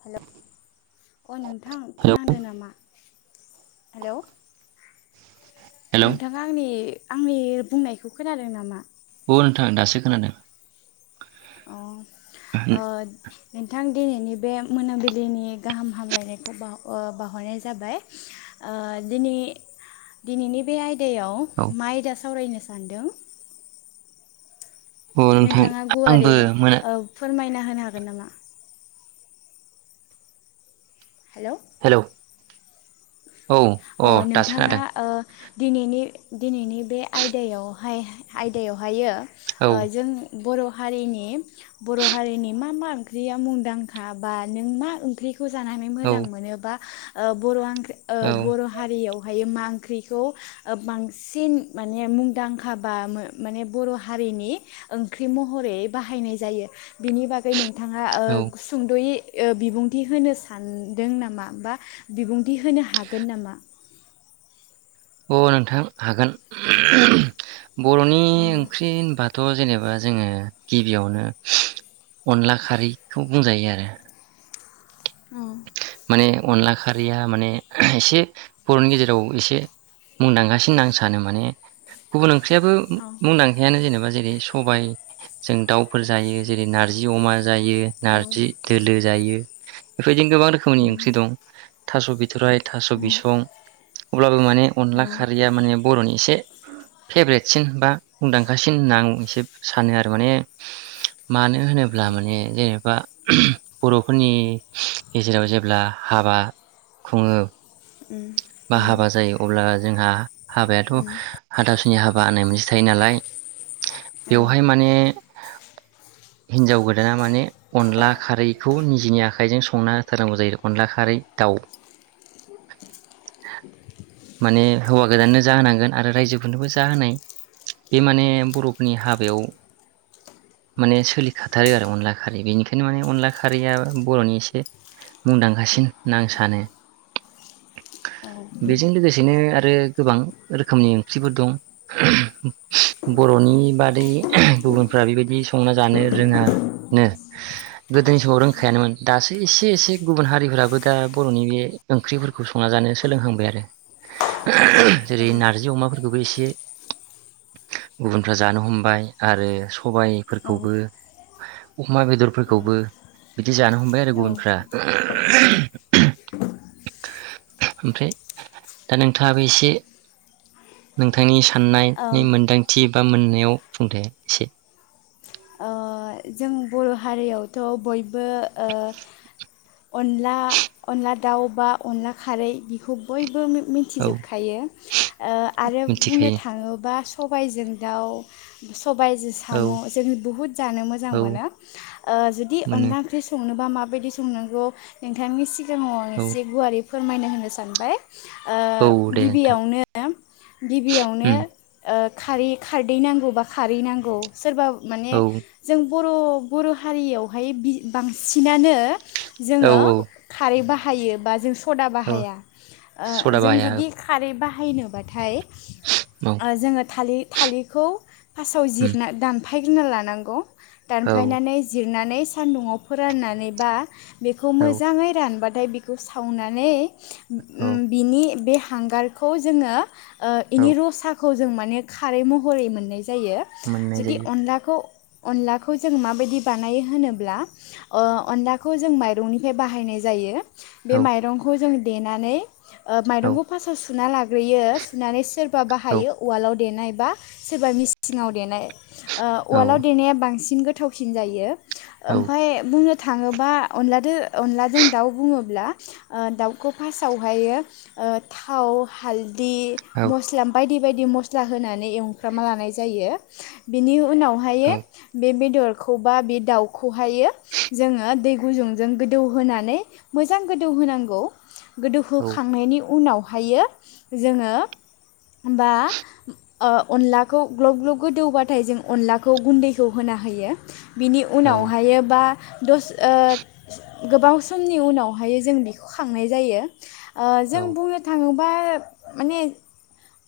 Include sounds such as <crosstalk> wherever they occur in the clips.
Hello अ नोंथां hello खोनादों नामा हेलौ हेलौ नोंथाङा आंनि आंनि बुंनायखौ खोनादों नामा अ नोंथां दासो खोनादों अ ओ नोंथां दिनैनि बे मोनाबिलिनि गाहाम हामलायनायखौ ओ बाउहरनाय जाबाय दि दिनैनि बे आ आयदायाव औ मा आदा सावरायनो सान्दों औ नोंथां नोंथाङा आंबो गुवारै मोना फोरमायना होनो हागोन नामा हेलौ औ अ दासो नोंथाङा खोनादों ओ दिनैनि दिनैनि बे आयदायावहाय आयदायावहायो औ ओ जों बर' हारिनि बर' हारिनि मा मा ओंख्रिया मुंदांखा बा नों मा ओंख्रिखौ खौ जानानै औ मोजां मोनोबा बर'आ ओ औ बर' हारियाव बेहाय मा ओंख्रिखौ बांसिन माने मुंदांखा बा माने बर' हारिनि ओंख्रि महरै बाहायनाय जायो बिनि बागै नोंथाङा औ सुंद'यै ओ बिबुंथि होनो सानदों नामा बा बिबुंथि होनो हागोन हागोन नामा अ नोंथां हागोन बर'नि औ ओंख्रि होनबाथ थ' जेनेबा जोङो गिबियावनो अनला खारैखौ बुंजायो आरो औ माने अनला खारिया माने एसे बर'नि गेजेराव एसे मुंदांखासिन होनना आं सानो माने गुबुन ओंख्रियाबो मुंदांखायानो जेनेबा जेरै सबाय जों दाउफोर जायो जेरै नारजि अमा जायो नारजि दोलो जायो। बिफोर बादिनो गोबां रोखोमनि ओंख्रि दं। थास' बि बिथराइ थास' बिसं अब्लाबो माने अनला खारैया माने बर'नि एसे फेब्रेटसिन बा मुंदांखासिन होनना आं एसे सानो आरो माने मानो होनोब्ला माने जेनेबा बर'फोरनि गेजेराव जे अब्ला हाबा खुङो बा हाबा जायो अब्ला जोंहा हाबायाथ' हाथासुनि हाबा होननाय मोनसे थायो नालाय बेवहाय माने हिनजाव गोदाना माने अनला खारैखौ नि जिनि आखाइजों संना होथारनांगौ जायो अनला खारै दाउ। <inaudible> माने हौवा गोदाननो जाहोनांगोन आरो रायजोफोरनोबो जाहोनाय बे माने बर'फोरनि हाबायाव माने सोलिखाथारो आरो अनला खारै बेनिखायनो माने अनला खारिया एसे बर'नि एसे मुंदांखासिन होनना आं सानो। बेजों लोगोसेनो आरो गोबां रोखोमनि ओंख्रिफोर दं बर'नि बादै गुबुनफ्रा बेबायदि संना जानो रोङा नो गोदोनि समाव रोंखायानोमोन दासो एसे एसे गुबुन हारिफोराबो दा बर'नि बे ओंख्रिफोरखौ। खौ संना जानाय सोलोंहांबाय आरो। जेरै नारजि अमाफोर। फोरबो एसे गुबुनफ्रा जानो हमबाय आरो सबायफोरखौबो अमा बेदरफोरखौबो बिदि जानो हमबाय आरो गुबुनफ्रा। ओमफ्राय दा नोंथाङाबो एसे नोंथांनि साननायनि मोन्दांथि बा मोननायाव बुंदे एसे। ओ जों बर' हारियावथ' बय बो ओ अनला अनला दाव दाउ बा अनला खारै बिखौ बयबो मि औ मिथिजोबखायो ओ आरो बुंनो मिथिखायो थाङोबा सबायजों दाउ सबायजो औ साम' जों बुहुत जानो मोजां औ मोनो ओ जुदि मोनो अनला ओंख्रि संनोबा माबा बायदि सांगौ नोंथांनि आव आं औ एसे गुवारै फोरमायनो होनो सानबाय औ ओ दे नोंथां गिबियावनो गिबियावनो उम ओ खारै खारदै नांगौ बा खारै नांगौ सोरबा औ माने जों बर' बर' हारियावहाय बांसिनानो औ जोङो औ खारै बाहायो थायो बा जों सदा औ बाहाया ओ सदा जों बाहाया जुदि खारै बाहा बाहायनोबाथाय औ जोङो थालिर थालिरखौ फासाव उम जिरना दाम फायग्रोना लानांगौ औ दानफायनानै जिरनानै सान्दुंआव फोराननानै बा बेखौ औ मोजाङै रानबा थाय बिखौ सावनानै औ उम बिनि बे हांगारखौ जोङो ओ औ इनि र' साख खौ जों माने खारै महरै मोननाय जायो मोननाय जुदि जायो अनलाखौ अनलाखौ जों माबायदि बानायो होनोब्ला ओ अनलाखौ जों माइरंनिफ्राय बाहायनाय जायो बे औ माइरंखौ जों देनानै ओ औ माइरंखौ फास्टआव सुना लाग्रोयो सुनानै सोरबा औ बाहायो उवालाव देनाय बा सोरबा मिसिङाव देनाय ओ औ उवालाव देनाया बां सिन गोथावसिन जायो औ ओमफाय बुंनो थाङोबा अनलादो अनलाजों दाउ बुङोब्ला ओ दाउखौ फार्स्टआवहायो ओ थाव हाल दि मसला बा यदि बायदि मस्ला होनानै एवफ्रामा लानाय जायो बिनि उनावहाय बे बे बेदरखौ बा बे दाउखौहायो जोङो दै गुदुंजों गोदौ होनोनानै मोजां गोदौ होनांगौ गोदोहोखांनायनि उनाव फायो जोङो होनबा ओ अनलाखौ ग्ल ग्लब गोदौबा नाथाय जों अनलाखौ गुन्दैखौ होना होयो बिनि औ उनावहायो बा दस ओ गोबां समनि उनावहाय जों बेखौ खांनाय जायो ओ जों औ बुंनो थाङो बा माने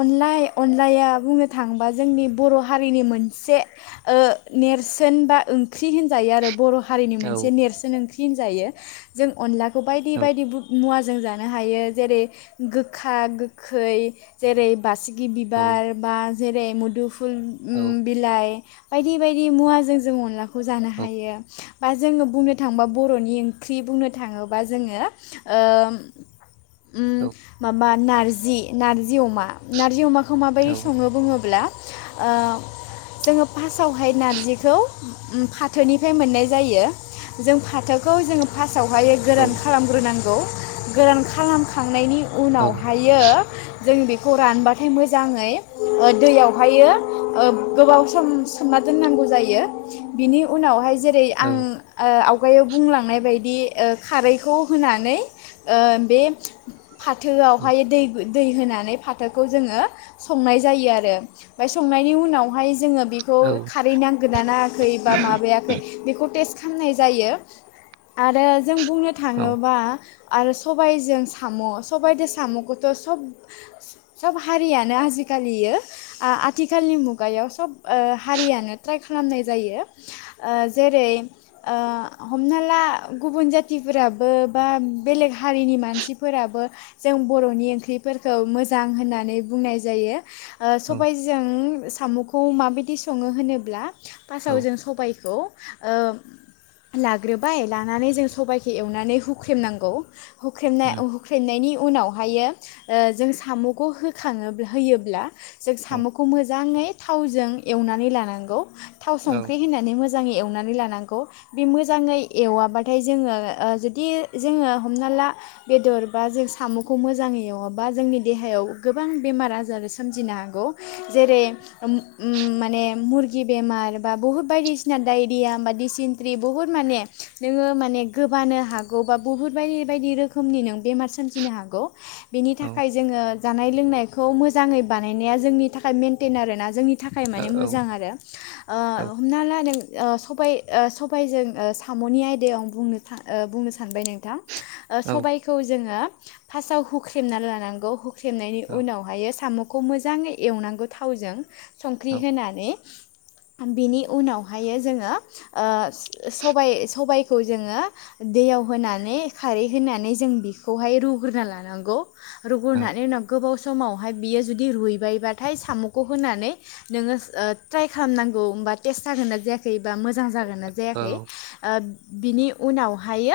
अनलाइ अनलाया बुंनो थाङोबा जोंनि बर' हारिनि मोनसे ओ नेरसोन बा ओंख्रि होनजायो आरो बर' हारिनि मोना मोनसे नेरसोन ओंख्रि होनजायो जों अनला बायदि मोना बायदि मुवा जों जानो हायो जेरै गोखा गोखै जेरै बासि गि औ बिबार बा जेरै मुदुफुल औ ओम बिलाइ बायदि बायदि मुवाजों जों अनला खौ जानो हायो बा जोङो बुंनो थाङोबा बर'नि ओंख्रि बुंनो थाङोबा जोङो ओ उम औ माबा नारजि नार जि अमा नारजि अमाखौ औ माबायदि औ सङो बुङोब्ला ओ जोङो फास्टावहाय नारजिखौ फाथोनिफ्राय मोननाय जायो जों फाथोखौ जोङो फास्ट आवहाय गोरान खालामग्रोनां खौ गोरान खालामखांनायनि उनावहायो जों बेखौ रानबाथाय मोजाङै दैयावहायो ओ गोबाव सम सोमना दोननांगौ जायो बिनि उनावहाय जेरै आं ओ आव खुगायाव बुंलांनाय बायदि ओ खारैखौ होनानै ओ बे फाथोआवहाय दैबो दै होनानै फाथोखौ जोङो संनाय जायो आरो ओमफाय संनायनि उनावहाय जोङो बेखौ औ खारै नांगोन ना नाङाखै बा माबायाखै बेखौ टेस खालामनाय जायो आरो जों बुंनो थाङोबा आरो सबायजों साम' सबायाइदो साम'खौथ' सब सब हारियानो आजिखालियो आथिखालनि मुगायाव सब ओ हारियानो ट्राइ खालामनाय जायो ओ जेरै ओ हमना ला गुबुन जाथिफोराबो बा बेलेग हारिनि मानसिफोराबो जों बर'नि ओंख्रिफोरखौ मोजां होननानै बुंनाय जायो। ओ सबायजों जों साम'खौ माबायदि सङो होनोब्ला फार्सआव जों सबायखौ ओ लाग्रोबाय लानानै जों सबायाइखौ एवनानै हुख्रेमनांगौ। हुख्रेमनाय हुख्रेमनायनि उनावहायो ओ जों साम'खौ होखाङो होयोब्ला जों साम' मोजाङै थावजों एवनानै लानांगौ। थाव संख्रि होननानै मोजां। मोजाङै एवनानै लानांगौ बे मोजाङै एवाबाथाय जोङो ओ जुदि जोङो हमना ला बेदर बा जों साम'खौ मोजाङै एवाबा जोंनि देहायाव गोबां बेमार आजार सोमजिनो हागौ। जा जेरै ओम माने मुरगि बेमार बा बुहुद बायदिसिना डायरिया बा दिडिसिनट्रि बुहुद माने नोङो माने गोबानो हागौ बा बुहुद बायदि बायदि रोखोमनि नों बेमार सोमजिनो हागौ बिनि थाखाय जोङो जानाय लोंनायखौ मोजाङै बानायनाया जोंनि थाखाय मेनटेन आरोना जोंनि थाखाय माने मोजां आरो ओ हमना ला नों ओ सबाय ओ सबायजों ओ साम'नि आयदायाव आंनो बुंनो ओ बुंनो सानबाय नोंथां ओ सबायखौ जोङो फार्स्टआव हुख्रेमना लानांगौ हु ख्रेबनायनि उनावहायो साम' खौ मोजाङै एवनांगौ थावजों। संख्रि होनानै बिनि उनावहाय जोङो सबाइ सबाइखौ जोङो दैयावज होनानै खारै होनानै जों बिखौहाय रुग्रोना लानांगौ। रुगुरनानै उनाव गोबाव स समावहाय बियो जुदि रुइबायबा हाथाय साम'खौ होनानै नोङो ओ ट्राइ खालामनांगौ होमबा टेस्ट जागोन ना जायाखै बा मोजां जागोन ना जायाखै ओ बिनि उनावहाय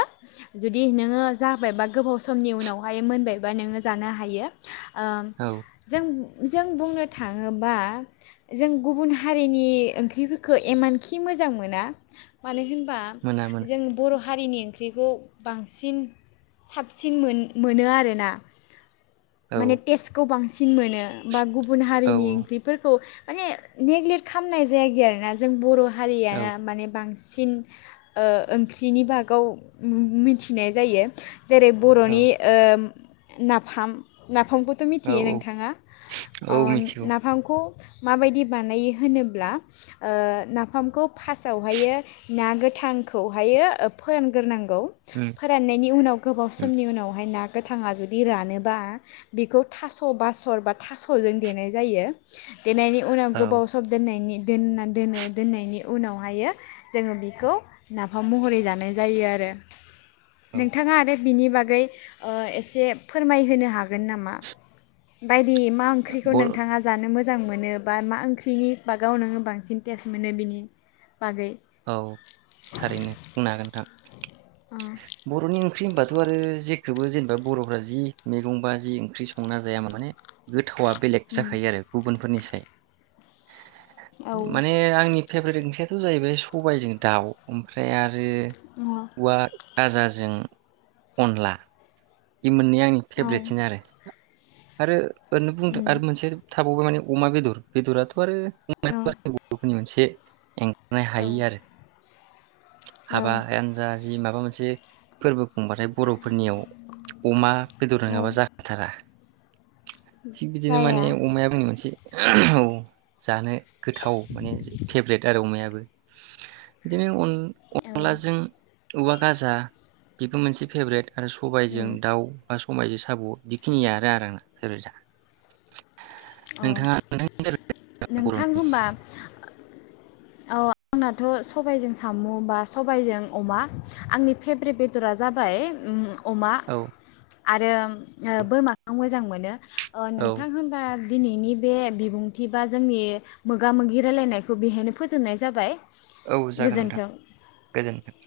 जुदि नोङो जाबायबा गोबाव समनि उनावहाय मोनबायबा नोङो जानो हायो। ओ जों जों जों बुंनो थाङोबा जों गुबुन हारिनि ओंख्रिफोरखौ इमानखि मोजां मोना मानो होन बा जों बर' हा खारिनि ओंख्रिखौ बांसिन साबसिन मोनो आरोना। माने तेजखौ बांसिन मोनो। बा गु गुबुन हारिनि ओंख्रिफोरखौ माने नेग्लेक्ट खालामनाय जायाखि आरोना जों बर' हारियान माने बांसिन सिन ओंख्रिनि बाहागाव मिथिनाय जायो। जेरै बर'नि ओ नाफाम ना खौथ' मिथियो नोंथाङा? औ अ मिथिगौ नाफामखौ मायदि बानाय होनोब्ला ओ नाफामखौ फार्स्टआवहायो ना गोथांखौहायो फोरानग्रोनां उम फोराननायनि उनाव गोबाव उम समनि उनावहाय ना गोथाङा जुदि रानोबा बेखौ थास' बासर बा थास'जों देनाय जायो। देनायनि उनाव औ गोबाव सम दोननायनि दोनना दोनो दोननायनि उनावहाय जोङो बेखौ नाफाम महरै जानाय जायो आरो। औ नोंथाङा आरो बिनि बागै ओ एसे फोरमायहोनो हागोन नामा? बाय <unintelligible> मा ओंख्रिखौ बर' नोंथाङा जानो मोजां मोजां मोनो बा मा ओंख्रिनि बागाव नोङो बांसिन टेस्ट मोनो बिनि बागै औ थारैनो बुंनो हागोन नोंथां अ बर'नि ओं ओंख्रि होनबाथ' आरो जेखौबो जेनेबा बर'फ्रा जि मैगं बा जि ओंख्रि संना जायामोन माने गो थावा बेलेग उम जाखायो आरो गुबुनफोरनि औ <unintelligible> माने आंनि फेभरेट ओंख्रिया बे जाहैबाय खबाय जों दाउ ओमफ्राय आरो रो अ उवा फाजाजों अनला इ मोननै आंनि औ फेभ्रेटसिन आरो आरो ओरैनो बुंदों उम आरो मोनसे थाबावबाय माने अमा बेदर बेदराथ' आरो अ <unintelligible> <unintelligible> औ हायो आरो औ हाबा एन्जाज जि माबा मोनसे फोरबो खुंबाथाय बर'फोरनियाव अमा बेदर औ नङाबा जाखाथारा थिग बिदिनो माने जाया अमाया बुङो मोनसे औ जानो गोथाव माने थेब्लेट आरो अमायाबो दिनैनि उन औ अनलाजों औवा गाजा बेबो मोनसे फेभरेट आरो उम सबायजों दाउ बा समआइजों साब' बेखिनियानो आरो आंना अ नोंथाङा नोंथांनि फेभरेटआ नोंथां बर'नि होनबा अ आंनाथ' सबायजों साम' बा सबायजों अमा आंनि फेभ्रेट बेदरा जाबाय अमा औ आरो उम बोरमाखौ मोजां मोनो अ औ नोंथां होनबा दिनैनि बे बिबुंथि बा जोंनि मोगा मोगि रायलायनायखौ बेहायनो। फोजोबनाय जाबाय औ जागोन नोंथां गोजोन्थों गोजोन्थों